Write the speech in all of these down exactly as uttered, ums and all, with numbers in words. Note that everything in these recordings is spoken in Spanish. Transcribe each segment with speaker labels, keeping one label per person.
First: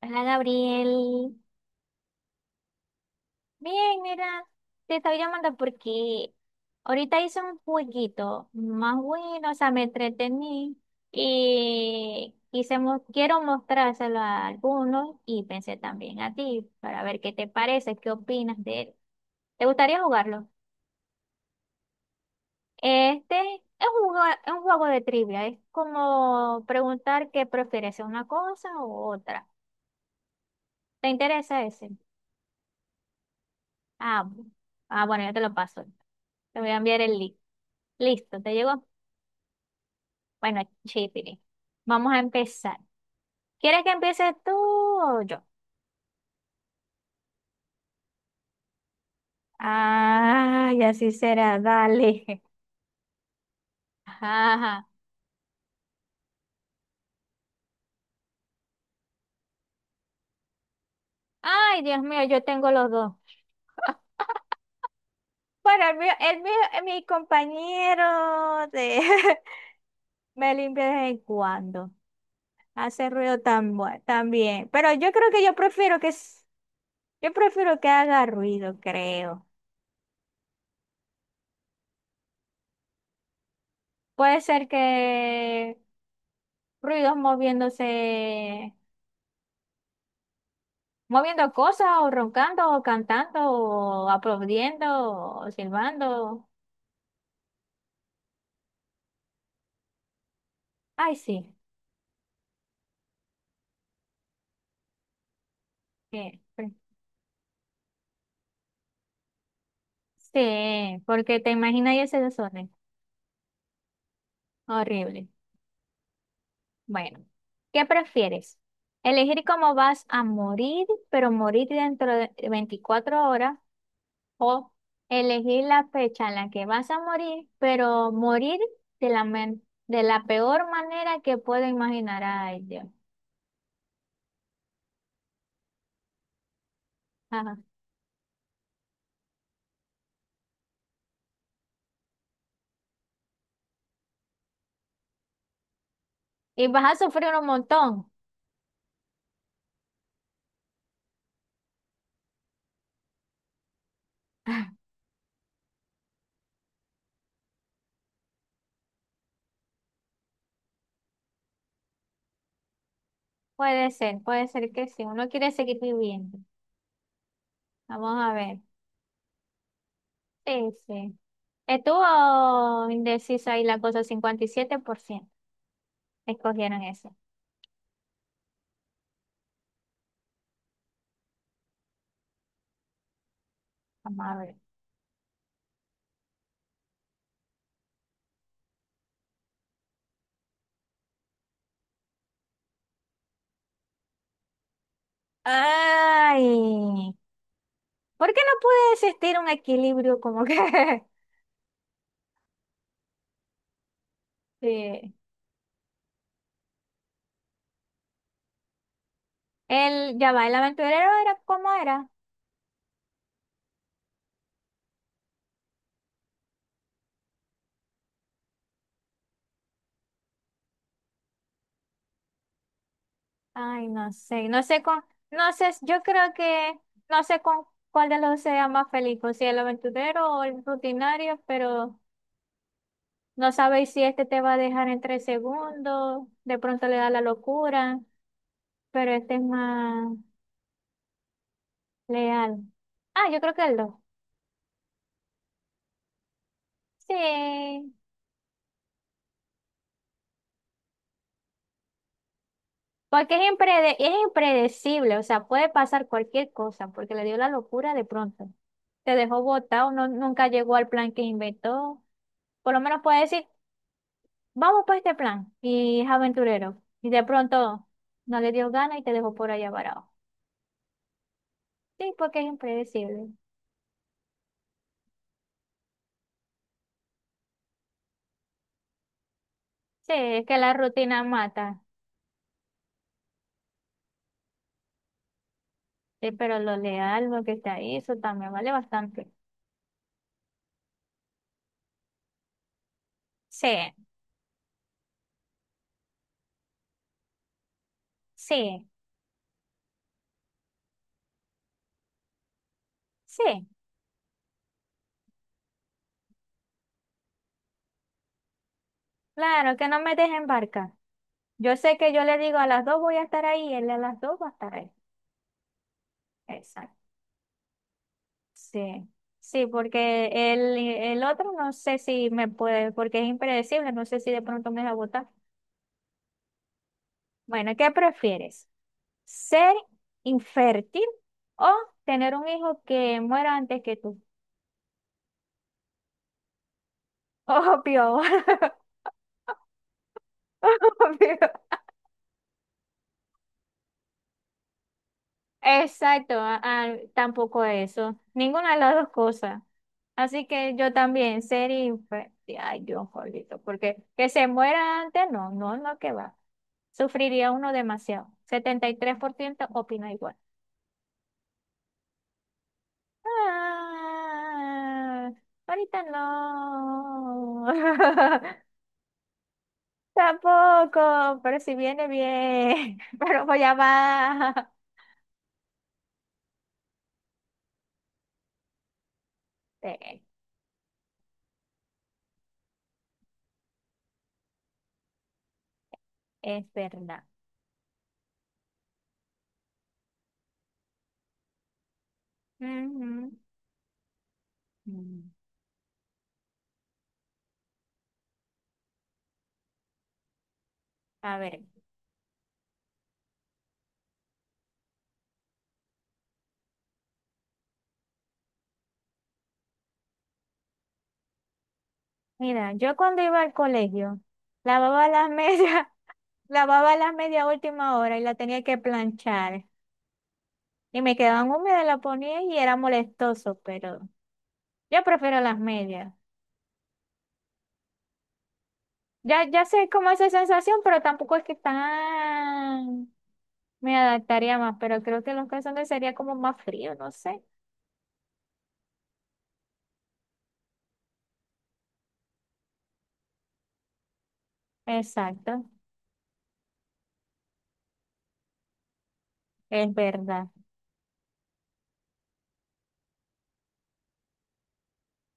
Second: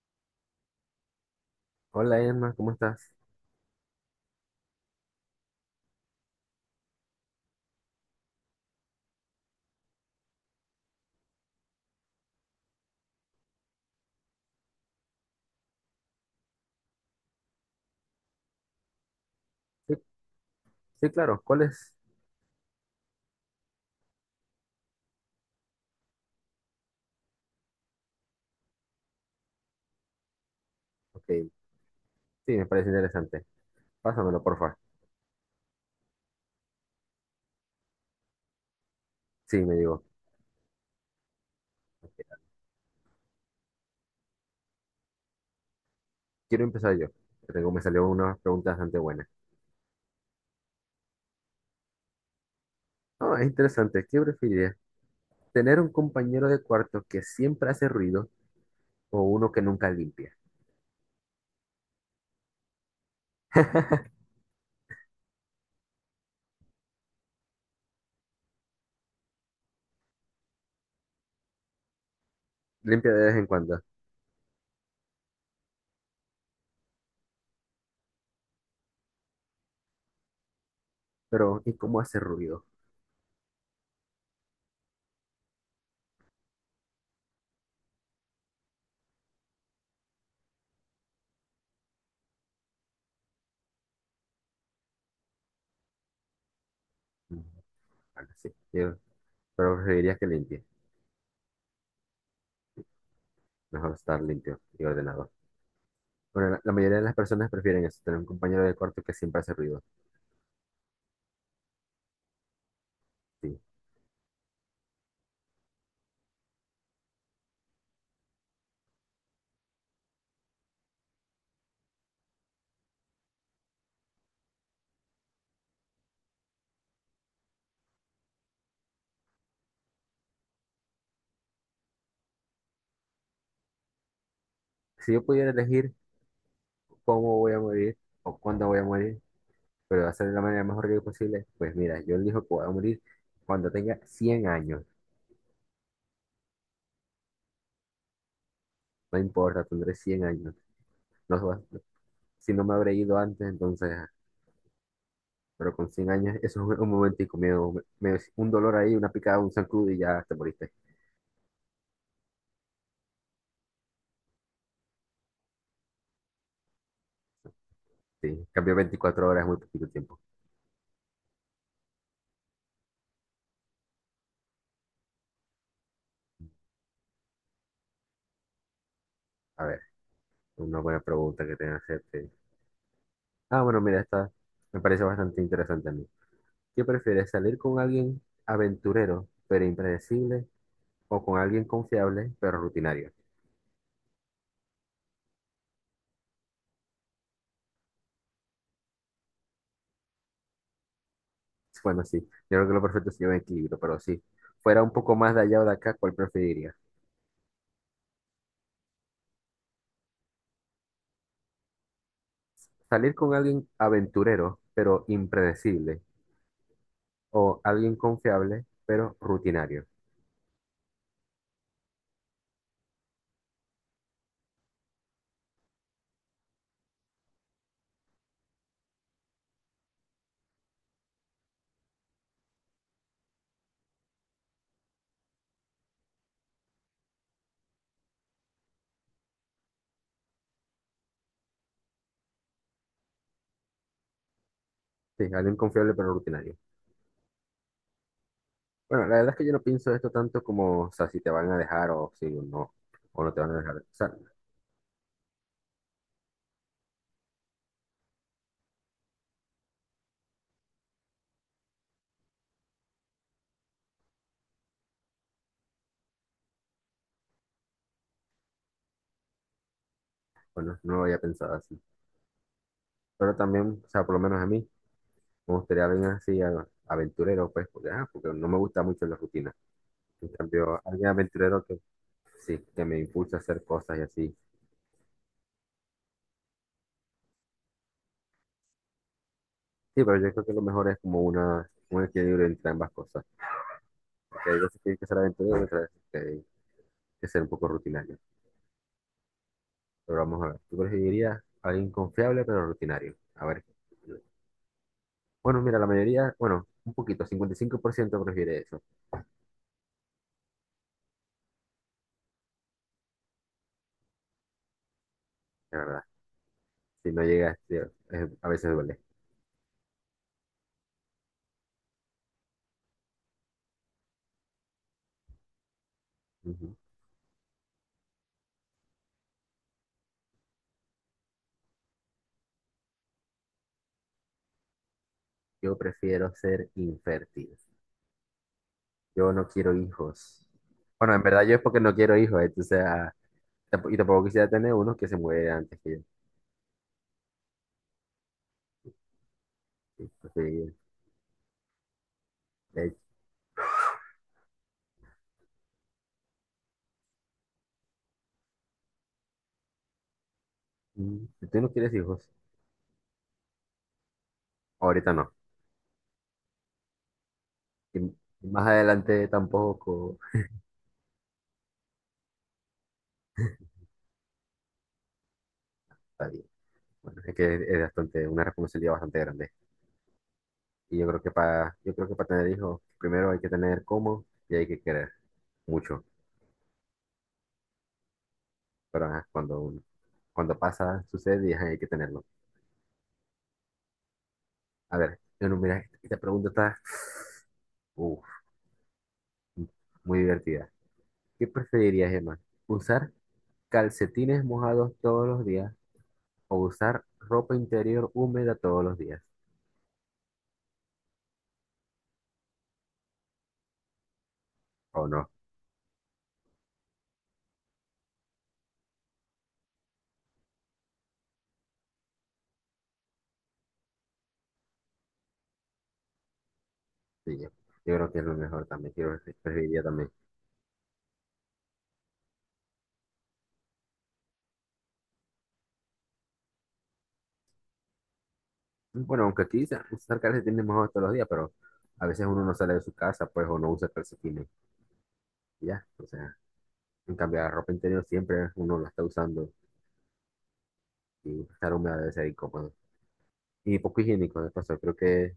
Speaker 1: Hola Gabriel.
Speaker 2: Hola Emma, ¿cómo estás?
Speaker 1: Bien, mira, te estaba llamando porque ahorita hice un jueguito más bueno, o sea, me entretení y quise mo- quiero mostrárselo a algunos y pensé también a ti para ver qué te parece, qué opinas de él. ¿Te
Speaker 2: Sí,
Speaker 1: gustaría jugarlo?
Speaker 2: sí, claro, ¿cuál es?
Speaker 1: Este es un, jue- es un juego de trivia, es como preguntar qué prefieres, una cosa u otra. ¿Te
Speaker 2: Ok, sí,
Speaker 1: interesa ese?
Speaker 2: me parece interesante.
Speaker 1: Ah,
Speaker 2: Pásamelo,
Speaker 1: bu-
Speaker 2: porfa.
Speaker 1: ah, bueno, ya te lo paso. Te voy a enviar el link. Listo, ¿te llegó?
Speaker 2: Sí, me digo.
Speaker 1: Bueno, chipiri. Vamos a empezar. ¿Quieres que empieces tú o yo?
Speaker 2: Quiero empezar yo. Que Tengo, me salió una pregunta bastante buena.
Speaker 1: Ah, y así será, dale.
Speaker 2: Ah, es interesante. ¿Qué preferirías?
Speaker 1: Ajá.
Speaker 2: ¿Tener un compañero de cuarto que siempre hace ruido o uno que nunca limpia?
Speaker 1: Ay, Dios mío, yo tengo los dos. Bueno, el mío, el mío, eh, mi compañero de... me limpia de vez en cuando. Hace
Speaker 2: Limpia de vez
Speaker 1: ruido
Speaker 2: en
Speaker 1: tan
Speaker 2: cuando,
Speaker 1: bue- también. Pero yo creo que yo prefiero que... s- Yo prefiero que haga ruido, creo.
Speaker 2: pero ¿y cómo hace ruido?
Speaker 1: Puede ser que ruidos moviéndose, moviendo cosas o roncando o cantando o aplaudiendo o silbando.
Speaker 2: Mm, bueno, sí, yo- pero preferirías que limpie.
Speaker 1: Ay, sí.
Speaker 2: Mejor estar limpio y ordenado.
Speaker 1: eh,
Speaker 2: Bueno, la,
Speaker 1: pre-
Speaker 2: la mayoría de las personas prefieren eso, tener un compañero de cuarto que siempre hace ruido.
Speaker 1: Sí, porque te imaginas ese desorden.
Speaker 2: Sí.
Speaker 1: Horrible. Bueno, ¿qué prefieres? ¿Elegir cómo vas a morir, pero morir dentro de veinticuatro horas? O elegir la fecha en la que vas a morir, pero morir de la, men- de la peor manera que puedo imaginar. Ay, Dios.
Speaker 2: Si yo pudiera elegir cómo voy
Speaker 1: Ajá.
Speaker 2: a morir o cuándo voy a morir, pero va a ser de la manera más horrible posible. Pues mira, yo elijo que voy a morir cuando tenga cien años.
Speaker 1: Y vas a sufrir un montón.
Speaker 2: No importa, tendré cien años. No, so- si no me habré ido antes, entonces, pero con cien años, eso es un, un momentico, medio, medio- un dolor ahí, una picada, un zancudo y ya te moriste.
Speaker 1: Puede ser, puede ser que sí. Uno quiere seguir viviendo. Vamos a
Speaker 2: Sí,
Speaker 1: ver.
Speaker 2: cambió veinticuatro horas, es muy poquito tiempo.
Speaker 1: Sí, sí. Estuvo indecisa ahí la cosa, cincuenta y siete por ciento escogieron eso.
Speaker 2: A ver, una buena pregunta que tenga que hacerte. Ah, bueno, mira,
Speaker 1: Vamos
Speaker 2: esta
Speaker 1: a ver.
Speaker 2: me parece bastante interesante a mí. ¿Qué prefieres, salir con alguien aventurero pero impredecible o con alguien confiable, pero rutinario?
Speaker 1: Ay, ¿por qué no puede existir un equilibrio como que...
Speaker 2: Bueno, sí, yo creo que lo perfecto se lleva en equilibrio, pero sí, fuera un
Speaker 1: Sí.
Speaker 2: poco más de allá o de acá, ¿cuál preferiría?
Speaker 1: El, ya va, el aventurero era cómo era.
Speaker 2: Salir con alguien aventurero, pero impredecible, o alguien confiable, pero rutinario.
Speaker 1: Ay, no sé, no sé con, no sé, yo creo que, no sé con cuál de los dos sea más feliz, o si el aventurero o el rutinario, pero no sabéis si este te va a dejar en tres segundos, de pronto le da la locura, pero este es más leal. Ah, yo creo que el dos.
Speaker 2: Sí, alguien confiable, pero rutinario.
Speaker 1: Sí,
Speaker 2: Bueno, la verdad es que yo no pienso esto tanto como, o sea, si te van a dejar o si no, o no
Speaker 1: porque
Speaker 2: te
Speaker 1: es
Speaker 2: van a dejar. O
Speaker 1: imprede- es
Speaker 2: sea,
Speaker 1: impredecible, o sea, puede pasar cualquier cosa, porque le dio la locura de pronto. Te dejó botado, no, nunca llegó al plan que inventó. Por lo menos puede decir, vamos por este plan, y es aventurero. Y de pronto no le dio gana y te dejó por allá varado.
Speaker 2: bueno, no lo había pensado así.
Speaker 1: Sí, porque es impredecible.
Speaker 2: Pero también, o sea, por lo menos a mí, me gustaría alguien así, a- aventurero, pues, porque, ah, porque no me gusta mucho la rutina.
Speaker 1: Sí,
Speaker 2: En
Speaker 1: es que la
Speaker 2: cambio, alguien
Speaker 1: rutina
Speaker 2: aventurero que
Speaker 1: mata.
Speaker 2: sí, que me impulsa a hacer cosas y así.
Speaker 1: Sí, pero lo leal, lo que está ahí, eso también vale bastante.
Speaker 2: Sí, pero yo creo que lo mejor es como una, un equilibrio entre ambas cosas.
Speaker 1: Sí,
Speaker 2: Porque hay veces que hay que ser aventurero y otras veces que hay que ser un poco rutinario.
Speaker 1: sí,
Speaker 2: Pero vamos a ver, tú preferirías a alguien confiable pero rutinario. A ver.
Speaker 1: sí,
Speaker 2: Bueno, mira, la mayoría, bueno, un poquito, cincuenta y cinco por ciento prefiere eso,
Speaker 1: claro, que no me dejen barca. Yo sé que yo le digo a las dos voy a estar ahí, él a las dos va a estar ahí.
Speaker 2: la verdad.
Speaker 1: Exacto.
Speaker 2: Si no llegas, tío, es- a veces duele.
Speaker 1: Sí. Sí, porque el, el otro no sé si me puede, porque es impredecible, no sé si de pronto me va a votar.
Speaker 2: Ujú.
Speaker 1: Bueno, ¿qué prefieres? ¿Ser infértil o tener un hijo que muera antes que tú?
Speaker 2: Yo prefiero ser infértil.
Speaker 1: Obvio,
Speaker 2: Yo no quiero hijos. Bueno, en
Speaker 1: obvio.
Speaker 2: verdad yo es porque no quiero hijos, entonces ah, Tampo- y tampoco quisiera tener uno que se muere antes que yo.
Speaker 1: Exacto, ah, ah, tampoco eso, ninguna de las dos cosas.
Speaker 2: Sí,
Speaker 1: Así que
Speaker 2: porque,
Speaker 1: yo también, ser infeliz, ay
Speaker 2: de hecho,
Speaker 1: Dios, jolito, porque que se muera antes, no, no, no, que va. Sufriría uno demasiado. Setenta y tres por ciento opina igual.
Speaker 2: mm, si tú no quieres hijos, ahorita
Speaker 1: Ah,
Speaker 2: no.
Speaker 1: ahorita no.
Speaker 2: Y m- y más adelante tampoco.
Speaker 1: Tampoco, pero si viene bien, pero voy a va.
Speaker 2: Está bien. Bueno, es que es es bastante, una responsabilidad bastante grande.
Speaker 1: Sí,
Speaker 2: Y yo creo que para, yo creo que para tener hijos, primero hay que tener cómo y hay que querer mucho.
Speaker 1: es verdad.
Speaker 2: Pero ajá, cuando, uno- cuando pasa, sucede y ajá, hay que tenerlo.
Speaker 1: Ujú.
Speaker 2: A ver,
Speaker 1: Mm.
Speaker 2: yo no, mira, esta pregunta está uf, muy divertida.
Speaker 1: A
Speaker 2: ¿Qué
Speaker 1: ver.
Speaker 2: preferirías, Emma? ¿Usar calcetines mojados todos los días, o usar ropa interior húmeda todos los días?
Speaker 1: Mira, yo cuando iba al colegio,
Speaker 2: O
Speaker 1: lavaba
Speaker 2: no,
Speaker 1: las medias, lavaba las medias a última hora y la tenía que planchar. Y me quedaban húmedas, la ponía y era molestoso, pero yo prefiero las medias.
Speaker 2: sí, yo, yo creo que es lo mejor también, quiero
Speaker 1: Ya, ya
Speaker 2: preferiría
Speaker 1: sé
Speaker 2: también.
Speaker 1: cómo es esa sensación, pero tampoco es que tan me adaptaría más, pero creo que los calzones sería como más frío, no sé.
Speaker 2: Bueno, aunque aquí sa- usar calcetines mejor todos los días, pero a veces uno no sale de su casa, pues, o no usa calcetines,
Speaker 1: Exacto,
Speaker 2: y ya. O sea, en cambio, la ropa interior siempre uno la está usando
Speaker 1: es verdad.
Speaker 2: y estar húmeda debe ser incómodo. Y poco higiénico, de paso, creo que,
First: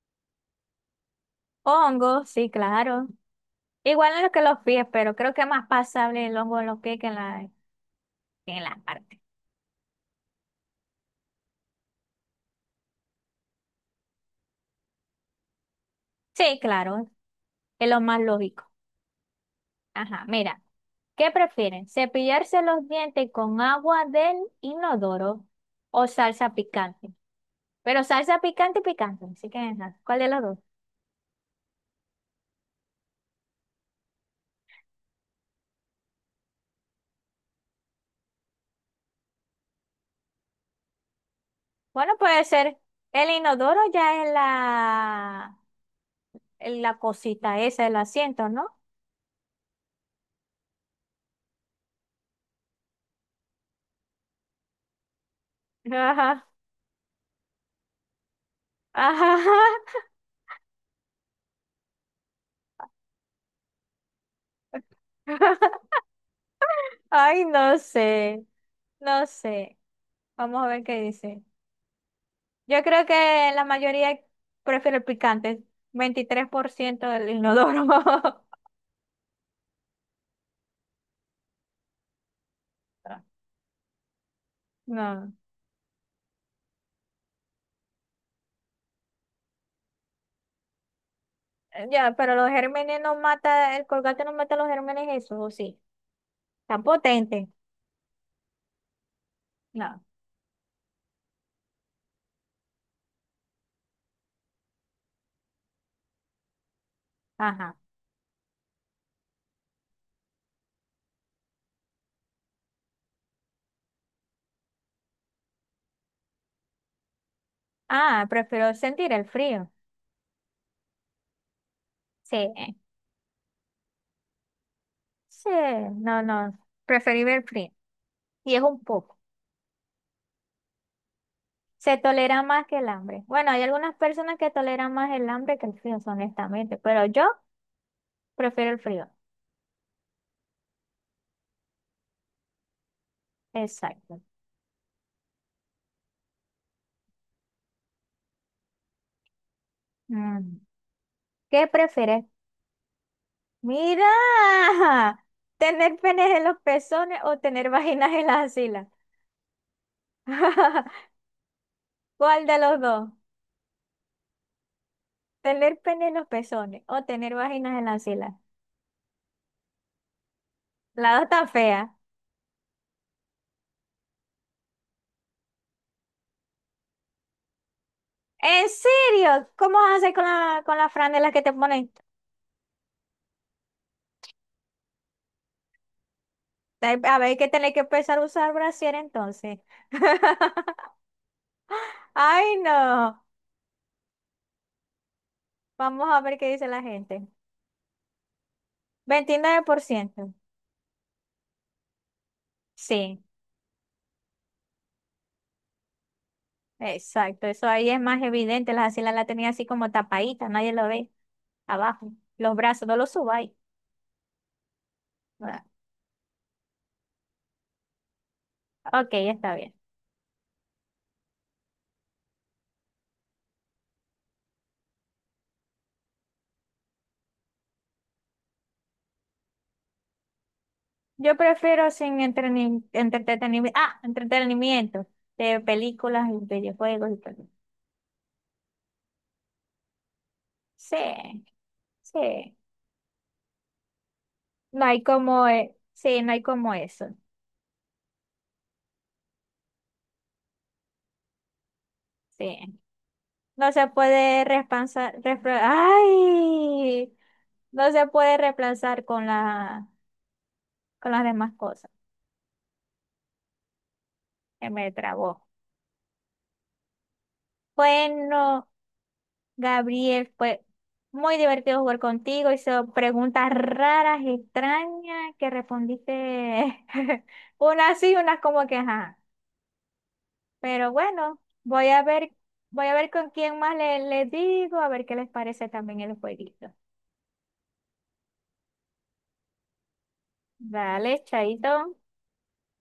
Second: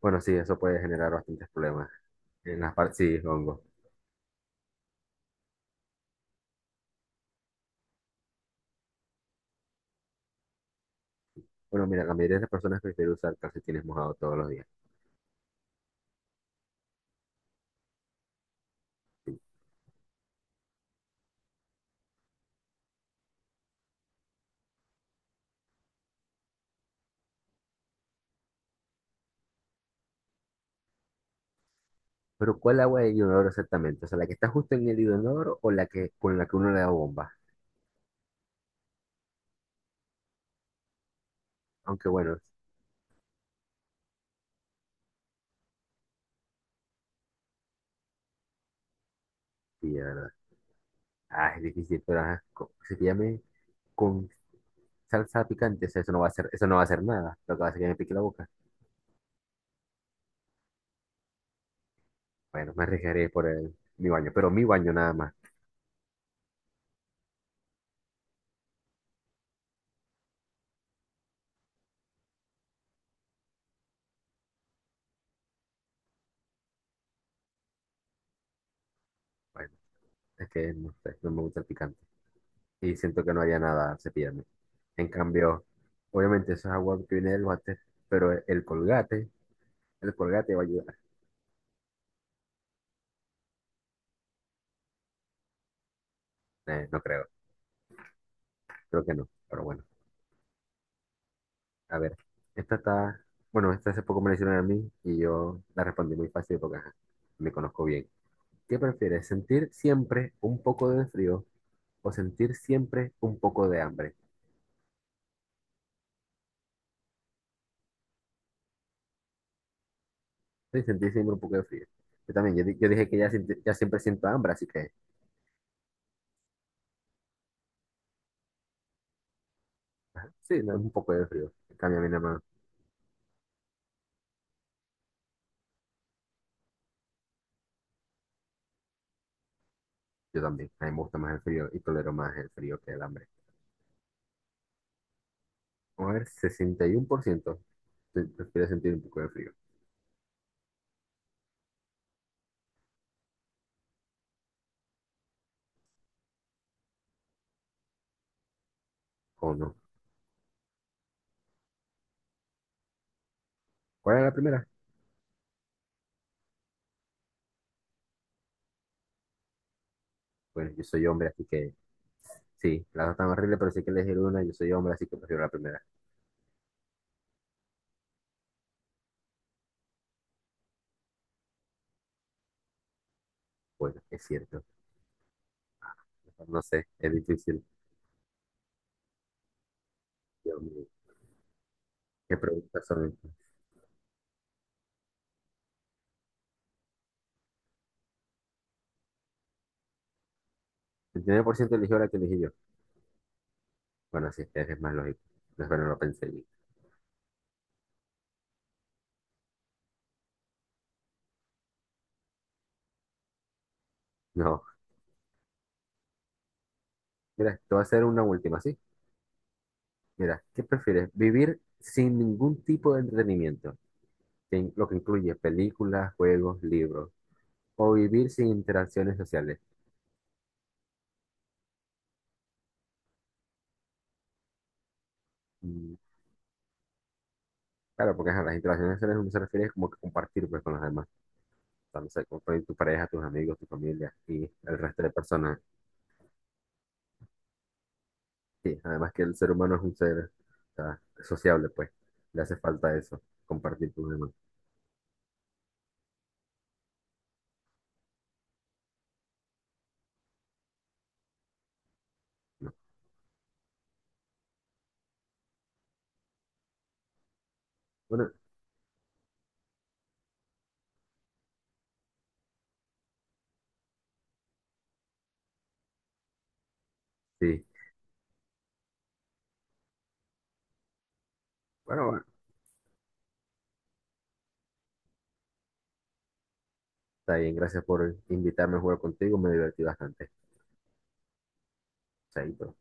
Speaker 2: bueno, sí, eso puede generar bastantes problemas
Speaker 1: Hongo, sí,
Speaker 2: en las partes,
Speaker 1: claro.
Speaker 2: sí, hongo.
Speaker 1: Igual en lo que los pies, pero creo que es más pasable el hongo en los pies que en la, que en las partes.
Speaker 2: Bueno, mira, la mayoría de las personas prefieren usar calcetines mojados todos los días.
Speaker 1: Sí, claro, es lo más lógico. Ajá, mira, ¿qué prefieren? ¿Cepillarse los dientes con agua del inodoro o salsa picante? Pero salsa picante, picante, así que ajá, ¿cuál de los dos?
Speaker 2: Pero ¿cuál agua de inodoro exactamente? O sea, la que está justo en el inodoro o la que con la que uno le da bomba. Aunque
Speaker 1: Bueno,
Speaker 2: bueno,
Speaker 1: puede ser el inodoro ya es la, en la cosita esa, el asiento, ¿no?
Speaker 2: sí, de verdad. Ah, es difícil, pero ajá, co- si te llame con salsa picante, o sea, eso no va a
Speaker 1: Ajá,
Speaker 2: hacer, eso no va a hacer nada. Lo que va a hacer es que me pique la boca.
Speaker 1: ajá.
Speaker 2: Bueno, me arriesgaré por el, mi baño, pero mi baño nada más.
Speaker 1: Ay, no sé, no sé. Vamos a ver qué dice. Yo creo que la mayoría prefiere el picante, veintitrés por ciento del inodoro.
Speaker 2: Bueno, es que no sé, no me gusta el picante. Y siento que no haría nada al cepillarme. En
Speaker 1: No,
Speaker 2: cambio, obviamente eso es agua que viene del váter, pero el colgate, el colgate va a ayudar.
Speaker 1: eh, ya, pero los gérmenes no mata, el colgate no mata los gérmenes, eso, ¿o sí? Tan
Speaker 2: Eh, no creo,
Speaker 1: potente.
Speaker 2: creo que no, pero bueno.
Speaker 1: No,
Speaker 2: A ver, esta está, bueno, esta hace poco me la hicieron a mí y yo la respondí muy fácil porque ajá, me
Speaker 1: ajá.
Speaker 2: conozco bien. ¿Qué prefieres, sentir siempre un poco de frío o sentir siempre un poco de hambre?
Speaker 1: Ah, prefiero sentir el frío.
Speaker 2: Sí, sentir siempre un poco de frío. Yo
Speaker 1: Sí,
Speaker 2: también, yo, di- yo dije que ya, siente- ya siempre siento hambre, así que
Speaker 1: sí, no, no, preferible el frío. Y es un poco.
Speaker 2: sí, no, es un poco de frío. En
Speaker 1: Se
Speaker 2: cambio, a mí nada más,
Speaker 1: tolera más que el hambre. Bueno, hay algunas personas que toleran más el hambre que el frío, honestamente, pero yo prefiero el frío.
Speaker 2: yo también, a mí me gusta más el frío y tolero más el frío que el hambre.
Speaker 1: Exacto.
Speaker 2: Vamos a ver, sesenta y uno por ciento pre- prefiere sentir un poco de frío.
Speaker 1: Mm. ¿Qué prefieres? Mira, tener penes en los pezones o tener vaginas en las axilas.
Speaker 2: ¿O no?
Speaker 1: ¿Cuál de los dos?
Speaker 2: ¿Cuál era la primera?
Speaker 1: Tener pene en los pezones o tener vaginas en las axilas.
Speaker 2: Bueno, yo soy
Speaker 1: La dos
Speaker 2: hombre, así
Speaker 1: tan
Speaker 2: que
Speaker 1: fea.
Speaker 2: sí, las dos están horribles, pero sí que elegir una, yo soy hombre, así que prefiero la primera.
Speaker 1: ¿En serio? ¿Cómo vas a hacer con la, con las franelas que te ponen?
Speaker 2: Bueno, es cierto. No sé,
Speaker 1: Te-
Speaker 2: es
Speaker 1: A ver, hay que
Speaker 2: difícil.
Speaker 1: tener que empezar a usar brasier entonces.
Speaker 2: Dios mío, ¿qué
Speaker 1: Ay,
Speaker 2: preguntas son
Speaker 1: no.
Speaker 2: estas?
Speaker 1: Vamos a ver qué dice la gente. Veintinueve por ciento.
Speaker 2: El veintinueve por ciento eligió la que elegí yo.
Speaker 1: Sí,
Speaker 2: Bueno, sí, es más lógico. No, pero no lo pensé bien.
Speaker 1: exacto. Eso ahí es más evidente. Las axilas la tenía así como tapadita, nadie lo ve. Abajo. Los brazos, no los subáis.
Speaker 2: No,
Speaker 1: Ah,
Speaker 2: mira, te voy a hacer una última, ¿sí?
Speaker 1: ok, está bien.
Speaker 2: Mira, ¿qué prefieres? ¿Vivir sin ningún tipo de entretenimiento, que in- lo que incluye películas, juegos, libros? ¿O vivir sin interacciones sociales?
Speaker 1: Yo prefiero sin entreni- entretenimiento. Ah, entretenimiento. De
Speaker 2: Mm,
Speaker 1: películas y videojuegos y todo.
Speaker 2: claro, porque ajá, las interacciones sociales no se refiere como que compartir pues, con los
Speaker 1: Sí,
Speaker 2: demás. Sea, no sé, con
Speaker 1: sí.
Speaker 2: con tu pareja, tus amigos, tu familia y el
Speaker 1: No hay
Speaker 2: resto de
Speaker 1: como,
Speaker 2: personas.
Speaker 1: e- sí, no hay como eso.
Speaker 2: Sí, además que el ser humano es un ser, o sea, sociable, pues. Le hace
Speaker 1: Sí.
Speaker 2: falta eso,
Speaker 1: No se
Speaker 2: compartir con los demás,
Speaker 1: puede reemplazar. repla- ¡Ay! No se puede reemplazar con la, con las demás cosas.
Speaker 2: ¿no?
Speaker 1: Se me trabó.
Speaker 2: Bueno,
Speaker 1: Bueno. Gabriel, fue muy divertido jugar contigo. Hizo preguntas raras, extrañas, que respondiste
Speaker 2: sí.
Speaker 1: unas sí, unas como que ajá. Pero bueno, voy a
Speaker 2: Bueno, bueno,
Speaker 1: ver, voy a ver con quién más le, le digo, a ver qué les parece también el jueguito.
Speaker 2: está bien. Gracias por invitarme a jugar contigo. Me divertí bastante.
Speaker 1: Dale, chaito.
Speaker 2: Chaito.